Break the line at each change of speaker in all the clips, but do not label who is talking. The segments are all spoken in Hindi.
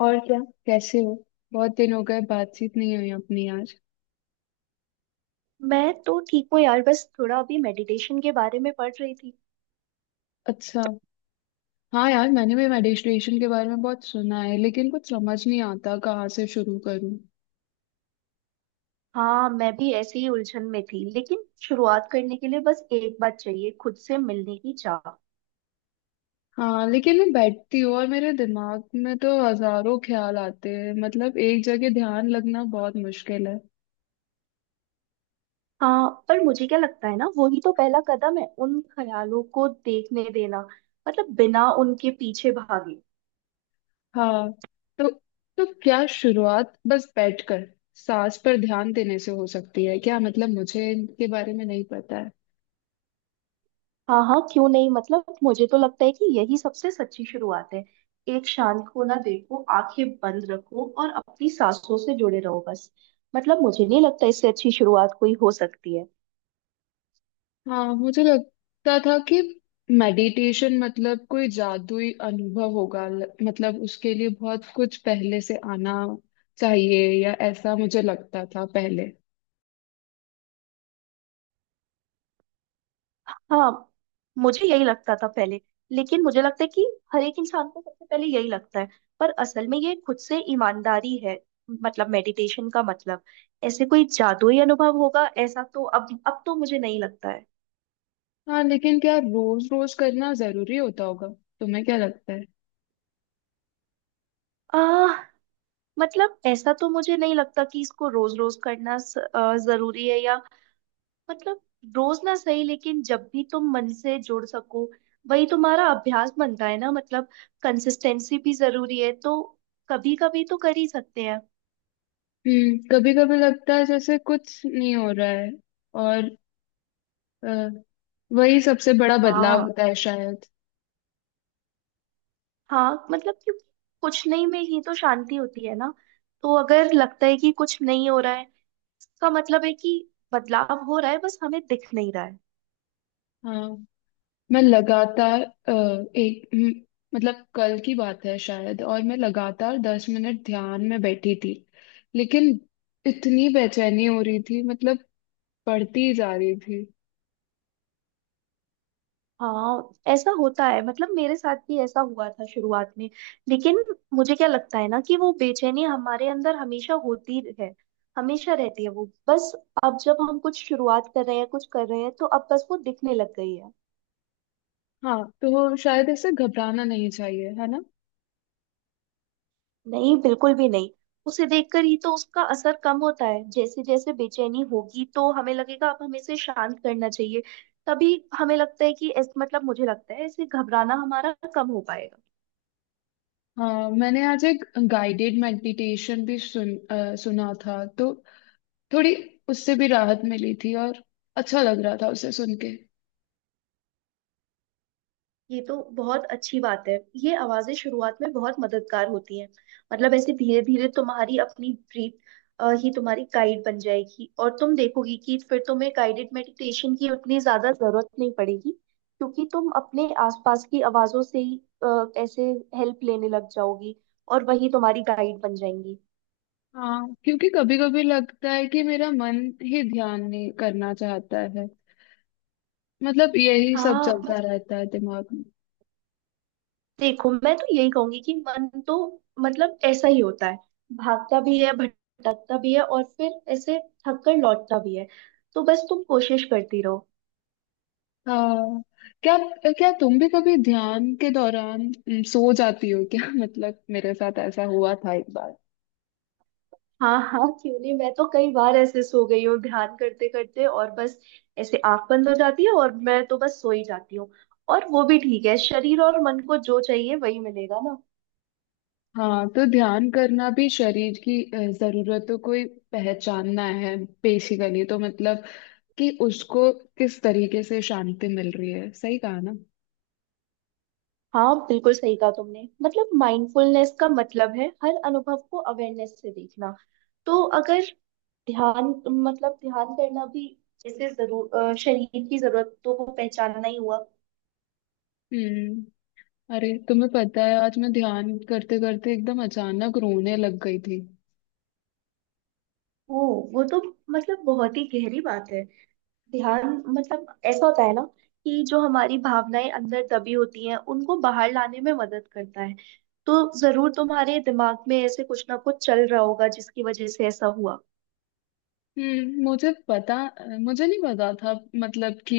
और क्या। कैसे हो? बहुत दिन हो गए, बातचीत नहीं हुई अपनी, यार।
मैं तो ठीक हूँ यार, बस थोड़ा अभी मेडिटेशन के बारे में पढ़ रही थी।
अच्छा। हाँ यार, मैंने भी मेडिटेशन के बारे में बहुत सुना है, लेकिन कुछ समझ नहीं आता कहाँ से शुरू करूँ।
हाँ, मैं भी ऐसे ही उलझन में थी, लेकिन शुरुआत करने के लिए बस एक बात चाहिए, खुद से मिलने की चाह।
हाँ लेकिन मैं बैठती हूँ और मेरे दिमाग में तो हजारों ख्याल आते हैं, मतलब एक जगह ध्यान लगना बहुत मुश्किल है।
हाँ, पर मुझे क्या लगता है ना, वही तो पहला कदम है, उन ख्यालों को देखने देना। मतलब बिना उनके पीछे भागे।
हाँ। तो तो क्या शुरुआत बस बैठकर सांस पर ध्यान देने से हो सकती है क्या? मतलब मुझे इनके बारे में नहीं पता है।
हाँ हाँ, क्यों नहीं। मतलब मुझे तो लगता है कि यही सबसे सच्ची शुरुआत है। एक शांत कोना देखो, आंखें बंद रखो और अपनी सांसों से जुड़े रहो बस। मतलब मुझे नहीं लगता इससे अच्छी शुरुआत कोई हो सकती है।
हाँ मुझे लगता था कि मेडिटेशन मतलब कोई जादुई अनुभव होगा, मतलब उसके लिए बहुत कुछ पहले से आना चाहिए, या ऐसा मुझे लगता था पहले।
हाँ, मुझे यही लगता था पहले। लेकिन मुझे लगता है कि हर एक इंसान को सबसे पहले यही लगता है। पर असल में ये खुद से ईमानदारी है। मतलब मेडिटेशन का मतलब ऐसे कोई जादुई अनुभव होगा, ऐसा तो अब तो मुझे नहीं लगता है।
हाँ लेकिन क्या रोज रोज करना जरूरी होता होगा? तुम्हें क्या लगता है?
आ, मतलब ऐसा तो मुझे नहीं लगता कि इसको रोज रोज करना जरूरी है या मतलब रोज ना सही, लेकिन जब भी तुम मन से जुड़ सको, वही तुम्हारा अभ्यास बनता है ना। मतलब कंसिस्टेंसी भी जरूरी है, तो कभी कभी तो कर ही सकते हैं।
हम्म। कभी कभी लगता है जैसे कुछ नहीं हो रहा है, और अ, वही सबसे बड़ा बदलाव
हाँ।
होता है शायद।
हाँ मतलब क्योंकि कुछ नहीं में ही तो शांति होती है ना। तो अगर लगता है कि कुछ नहीं हो रहा है, इसका मतलब है कि बदलाव हो रहा है, बस हमें दिख नहीं रहा है।
हाँ, मैं लगातार एक मतलब कल की बात है शायद, और मैं लगातार 10 मिनट ध्यान में बैठी थी, लेकिन इतनी बेचैनी हो रही थी, मतलब पढ़ती ही जा रही थी।
हाँ, ऐसा होता है। मतलब मेरे साथ भी ऐसा हुआ था शुरुआत में। लेकिन मुझे क्या लगता है ना कि वो बेचैनी हमारे अंदर हमेशा होती है, हमेशा रहती है वो। बस अब जब हम कुछ शुरुआत कर रहे हैं, कुछ कर रहे हैं, तो अब बस वो दिखने लग गई है।
हाँ तो शायद ऐसे घबराना नहीं चाहिए, है ना?
नहीं, बिल्कुल भी नहीं। उसे देखकर ही तो उसका असर कम होता है। जैसे जैसे बेचैनी होगी तो हमें लगेगा अब हमें इसे शांत करना चाहिए, तभी हमें लगता है कि मतलब मुझे लगता है इसे घबराना हमारा कम हो पाएगा।
हाँ मैंने आज एक गाइडेड मेडिटेशन भी सुन सुना था, तो थोड़ी उससे भी राहत मिली थी, और अच्छा लग रहा था उसे सुन के।
ये तो बहुत अच्छी बात है। ये आवाजें शुरुआत में बहुत मददगार होती हैं। मतलब ऐसे धीरे धीरे तुम्हारी अपनी ब्रीथ ही तुम्हारी गाइड बन जाएगी और तुम देखोगी कि फिर तुम्हें गाइडेड मेडिटेशन की उतनी ज्यादा जरूरत नहीं पड़ेगी, क्योंकि तुम अपने आसपास की आवाजों से ही अ, ऐसे हेल्प लेने लग जाओगी और वही तुम्हारी गाइड बन जाएंगी।
हाँ क्योंकि कभी कभी लगता है कि मेरा मन ही ध्यान नहीं करना चाहता है, मतलब यही सब
हाँ,
चलता रहता है दिमाग में।
देखो मैं तो यही कहूंगी कि मन तो मतलब ऐसा ही होता है, भागता भी है, भटकता भी है और फिर ऐसे थक कर लौटता भी है। तो बस तुम कोशिश करती रहो।
हाँ। क्या क्या तुम भी कभी ध्यान के दौरान सो जाती हो क्या? मतलब मेरे साथ ऐसा हुआ था एक बार।
हाँ हाँ, क्यों नहीं। मैं तो कई बार ऐसे सो गई हूँ ध्यान करते करते, और बस ऐसे आंख बंद हो जाती है और मैं तो बस सो ही जाती हूँ। और वो भी ठीक है, शरीर और मन को जो चाहिए वही मिलेगा ना।
हाँ, तो ध्यान करना भी शरीर की जरूरतों को ही पहचानना है बेसिकली, तो मतलब कि उसको किस तरीके से शांति मिल रही है, सही कहा ना?
हाँ, बिल्कुल सही कहा तुमने। मतलब माइंडफुलनेस का मतलब है हर अनुभव को अवेयरनेस से देखना। तो अगर ध्यान, मतलब ध्यान करना भी जैसे जरूर शरीर की जरूरतों को पहचानना ही हुआ।
हम्म। अरे तुम्हें पता है, आज मैं ध्यान करते करते एकदम अचानक रोने लग गई थी।
ओ, वो तो मतलब बहुत ही गहरी बात है। ध्यान मतलब ऐसा होता है ना कि जो हमारी भावनाएं अंदर दबी होती हैं उनको बाहर लाने में मदद करता है। तो जरूर तुम्हारे दिमाग में ऐसे कुछ ना कुछ चल रहा होगा जिसकी वजह से ऐसा हुआ।
हम्म, मुझे पता मुझे नहीं पता था, मतलब कि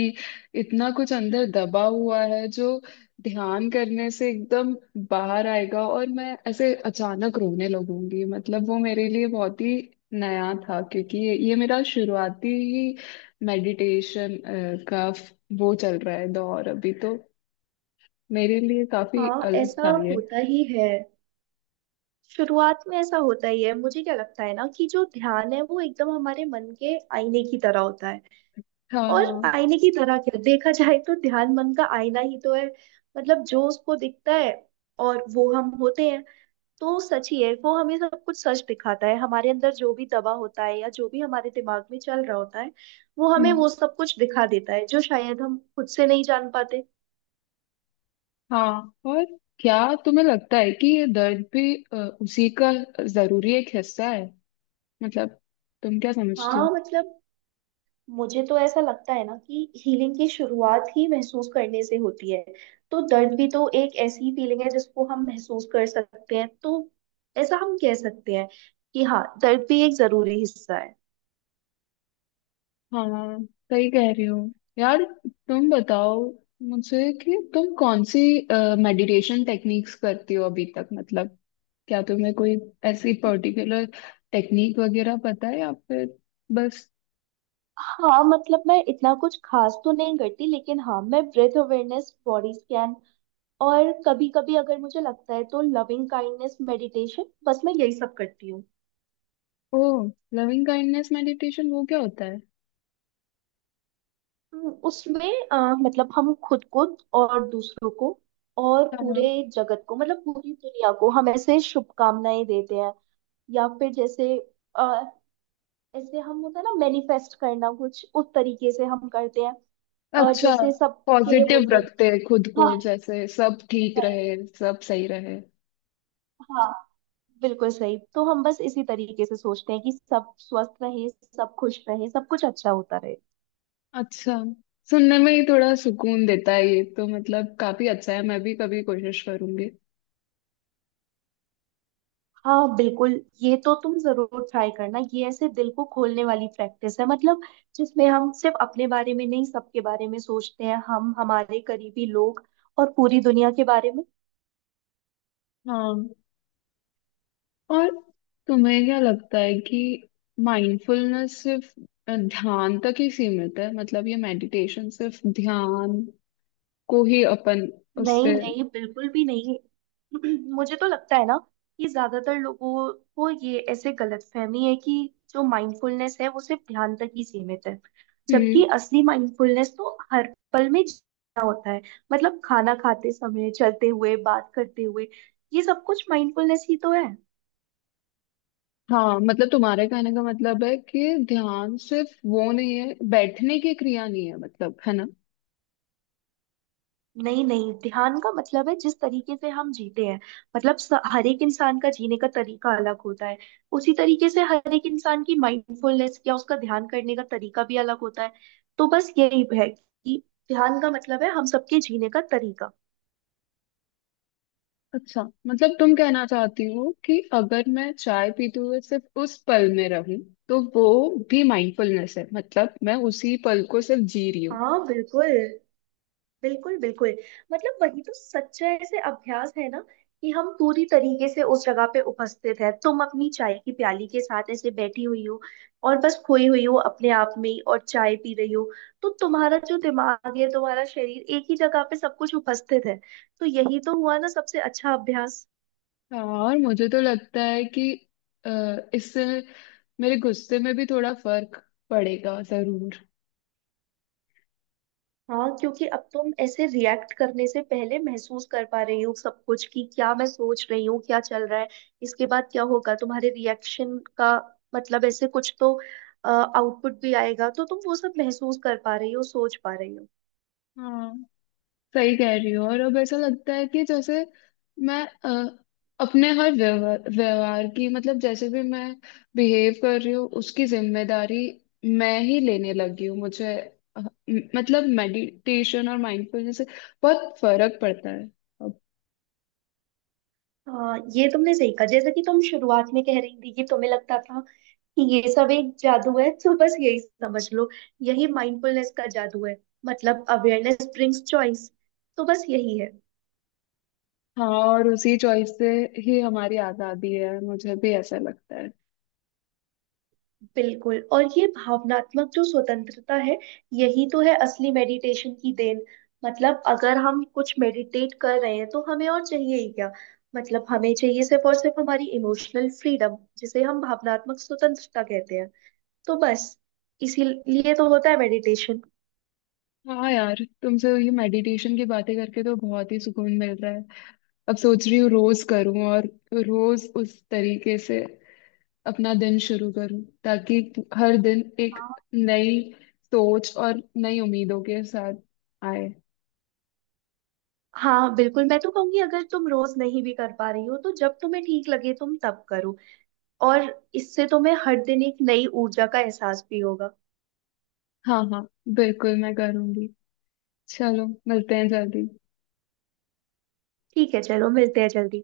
इतना कुछ अंदर दबा हुआ है जो ध्यान करने से एकदम बाहर आएगा, और मैं ऐसे अचानक रोने लगूंगी। मतलब वो मेरे लिए बहुत ही नया था, क्योंकि ये मेरा शुरुआती ही मेडिटेशन का वो चल रहा है दौर अभी, तो मेरे लिए काफी
हाँ,
अलग
ऐसा
था ये।
होता ही है। शुरुआत में ऐसा होता ही है। मुझे क्या लगता है ना कि जो ध्यान है वो एकदम हमारे मन के आईने की तरह होता है।
हाँ।
और आईने की तरह क्या, देखा जाए तो ध्यान मन का आईना ही तो है। मतलब जो उसको दिखता है, और वो हम होते हैं। तो सच ही है, वो हमें सब कुछ सच दिखाता है। हमारे अंदर जो भी दबा होता है या जो भी हमारे दिमाग में चल रहा होता है, वो हमें
हम्म।
वो सब कुछ दिखा देता है जो शायद हम खुद से नहीं जान पाते।
हाँ, और क्या तुम्हें लगता है कि ये दर्द भी उसी का जरूरी एक हिस्सा है? मतलब तुम क्या समझती हो?
हाँ मतलब मुझे तो ऐसा लगता है ना कि हीलिंग की शुरुआत ही महसूस करने से होती है। तो दर्द भी तो एक ऐसी फीलिंग है जिसको हम महसूस कर सकते हैं, तो ऐसा हम कह सकते हैं कि हाँ, दर्द भी एक जरूरी हिस्सा है।
हाँ सही कह रही हो यार। तुम बताओ मुझे कि तुम कौन सी मेडिटेशन टेक्निक्स करती हो अभी तक, मतलब क्या तुम्हें कोई ऐसी पर्टिकुलर टेक्निक वगैरह पता है, या फिर बस?
हाँ मतलब मैं इतना कुछ खास तो नहीं करती, लेकिन हाँ, मैं ब्रेथ अवेयरनेस, बॉडी स्कैन, और कभी कभी अगर मुझे लगता है तो लविंग काइंडनेस मेडिटेशन, बस मैं यही सब करती हूँ।
ओ, लविंग काइंडनेस मेडिटेशन वो क्या होता है?
हम्म। उसमें मतलब हम खुद को और दूसरों को और पूरे
हाँ।
जगत को, मतलब पूरी दुनिया को हम ऐसे शुभकामनाएं देते हैं। या फिर जैसे आ, ऐसे हम, होता है ना मैनिफेस्ट करना, कुछ उस तरीके से हम करते हैं।
अच्छा,
जैसे सबके लिए
पॉजिटिव
बोलते हैं।
रखते हैं खुद को,
हाँ।
जैसे सब ठीक रहे, सब सही रहे।
हाँ बिल्कुल सही, तो हम बस इसी तरीके से सोचते हैं कि सब स्वस्थ रहे, सब खुश रहे, सब कुछ अच्छा होता रहे।
अच्छा। सुनने में ही थोड़ा सुकून देता है ये तो, मतलब काफी अच्छा है, मैं भी कभी कोशिश करूंगी।
हाँ बिल्कुल, ये तो तुम जरूर ट्राई करना। ये ऐसे दिल को खोलने वाली प्रैक्टिस है। मतलब जिसमें हम सिर्फ अपने बारे में नहीं, सबके बारे में सोचते हैं, हम, हमारे करीबी लोग और पूरी दुनिया के बारे में।
हाँ, और तुम्हें क्या लगता है कि माइंडफुलनेस सिर्फ ध्यान तक ही सीमित है? मतलब ये मेडिटेशन सिर्फ ध्यान को ही अपन
नहीं
उससे।
नहीं बिल्कुल भी नहीं। मुझे तो लगता है ना कि ज्यादातर लोगों को ये ऐसे गलतफहमी है कि जो माइंडफुलनेस है वो सिर्फ ध्यान तक ही सीमित है।
हम्म।
जबकि असली माइंडफुलनेस तो हर पल में जीना होता है। मतलब खाना खाते समय, चलते हुए, बात करते हुए, ये सब कुछ माइंडफुलनेस ही तो है।
हाँ, मतलब तुम्हारे कहने का मतलब है कि ध्यान सिर्फ वो नहीं है, बैठने की क्रिया नहीं है, मतलब, है ना?
नहीं नहीं, ध्यान का मतलब है जिस तरीके से हम जीते हैं। मतलब हर एक इंसान का जीने का तरीका अलग होता है, उसी तरीके से हर एक इंसान की माइंडफुलनेस या उसका ध्यान करने का तरीका भी अलग होता है। तो बस यही है कि ध्यान का मतलब है हम सबके जीने का तरीका।
अच्छा, मतलब तुम कहना चाहती हो कि अगर मैं चाय पीते हुए सिर्फ उस पल में रहूं, तो वो भी माइंडफुलनेस है, मतलब मैं उसी पल को सिर्फ जी रही हूँ।
हाँ बिल्कुल बिल्कुल बिल्कुल। मतलब वही तो सच्चा ऐसे अभ्यास है ना कि हम पूरी तरीके से उस जगह पे उपस्थित है। तुम अपनी चाय की प्याली के साथ ऐसे बैठी हुई हो और बस खोई हुई हो अपने आप में ही और चाय पी रही हो, तो तुम्हारा जो दिमाग है, तुम्हारा शरीर, एक ही जगह पे सब कुछ उपस्थित है। तो यही तो हुआ ना सबसे अच्छा अभ्यास।
और मुझे तो लगता है कि इससे मेरे गुस्से में भी थोड़ा फर्क पड़ेगा जरूर।
हाँ क्योंकि अब तुम ऐसे रिएक्ट करने से पहले महसूस कर पा रही हो सब कुछ, कि क्या मैं सोच रही हूँ, क्या चल रहा है, इसके बाद क्या होगा तुम्हारे रिएक्शन का, मतलब ऐसे कुछ तो आउटपुट भी आएगा। तो तुम वो सब महसूस कर पा रही हो, सोच पा रही हो।
हाँ सही कह रही हो। और अब ऐसा लगता है कि जैसे मैं अपने हर व्यवहार व्यवहार की, मतलब जैसे भी मैं बिहेव कर रही हूँ उसकी जिम्मेदारी मैं ही लेने लगी हूँ। मुझे मतलब मेडिटेशन और माइंडफुलनेस से बहुत फर्क पड़ता है अब।
हाँ, ये तुमने सही कहा। जैसे कि तुम शुरुआत में कह रही थी कि तुम्हें लगता था कि ये सब एक जादू है, तो बस यही समझ लो, यही माइंडफुलनेस का जादू है। मतलब अवेयरनेस ब्रिंग्स चॉइस, तो बस यही है।
हाँ, और उसी चॉइस से ही हमारी आज़ादी है, मुझे भी ऐसा लगता है।
बिल्कुल। और ये भावनात्मक जो स्वतंत्रता है, यही तो है असली मेडिटेशन की देन। मतलब अगर हम कुछ मेडिटेट कर रहे हैं तो हमें और चाहिए ही क्या। मतलब हमें चाहिए सिर्फ और सिर्फ हमारी इमोशनल फ्रीडम, जिसे हम भावनात्मक स्वतंत्रता कहते हैं। तो बस इसीलिए तो होता है मेडिटेशन।
हाँ यार, तुमसे ये मेडिटेशन की बातें करके तो बहुत ही सुकून मिल रहा है। अब सोच रही हूँ रोज करूँ, और रोज उस तरीके से अपना दिन शुरू करूं, ताकि हर दिन एक
हाँ,
नई सोच और नई उम्मीदों के साथ आए।
हाँ बिल्कुल, मैं तो कहूंगी अगर तुम रोज नहीं भी कर पा रही हो, तो जब तुम्हें ठीक लगे तुम तब करो। और इससे तुम्हें हर दिन एक नई ऊर्जा का एहसास भी होगा।
हाँ हाँ, बिल्कुल, मैं करूंगी। चलो मिलते हैं जल्दी।
ठीक है, चलो मिलते हैं जल्दी।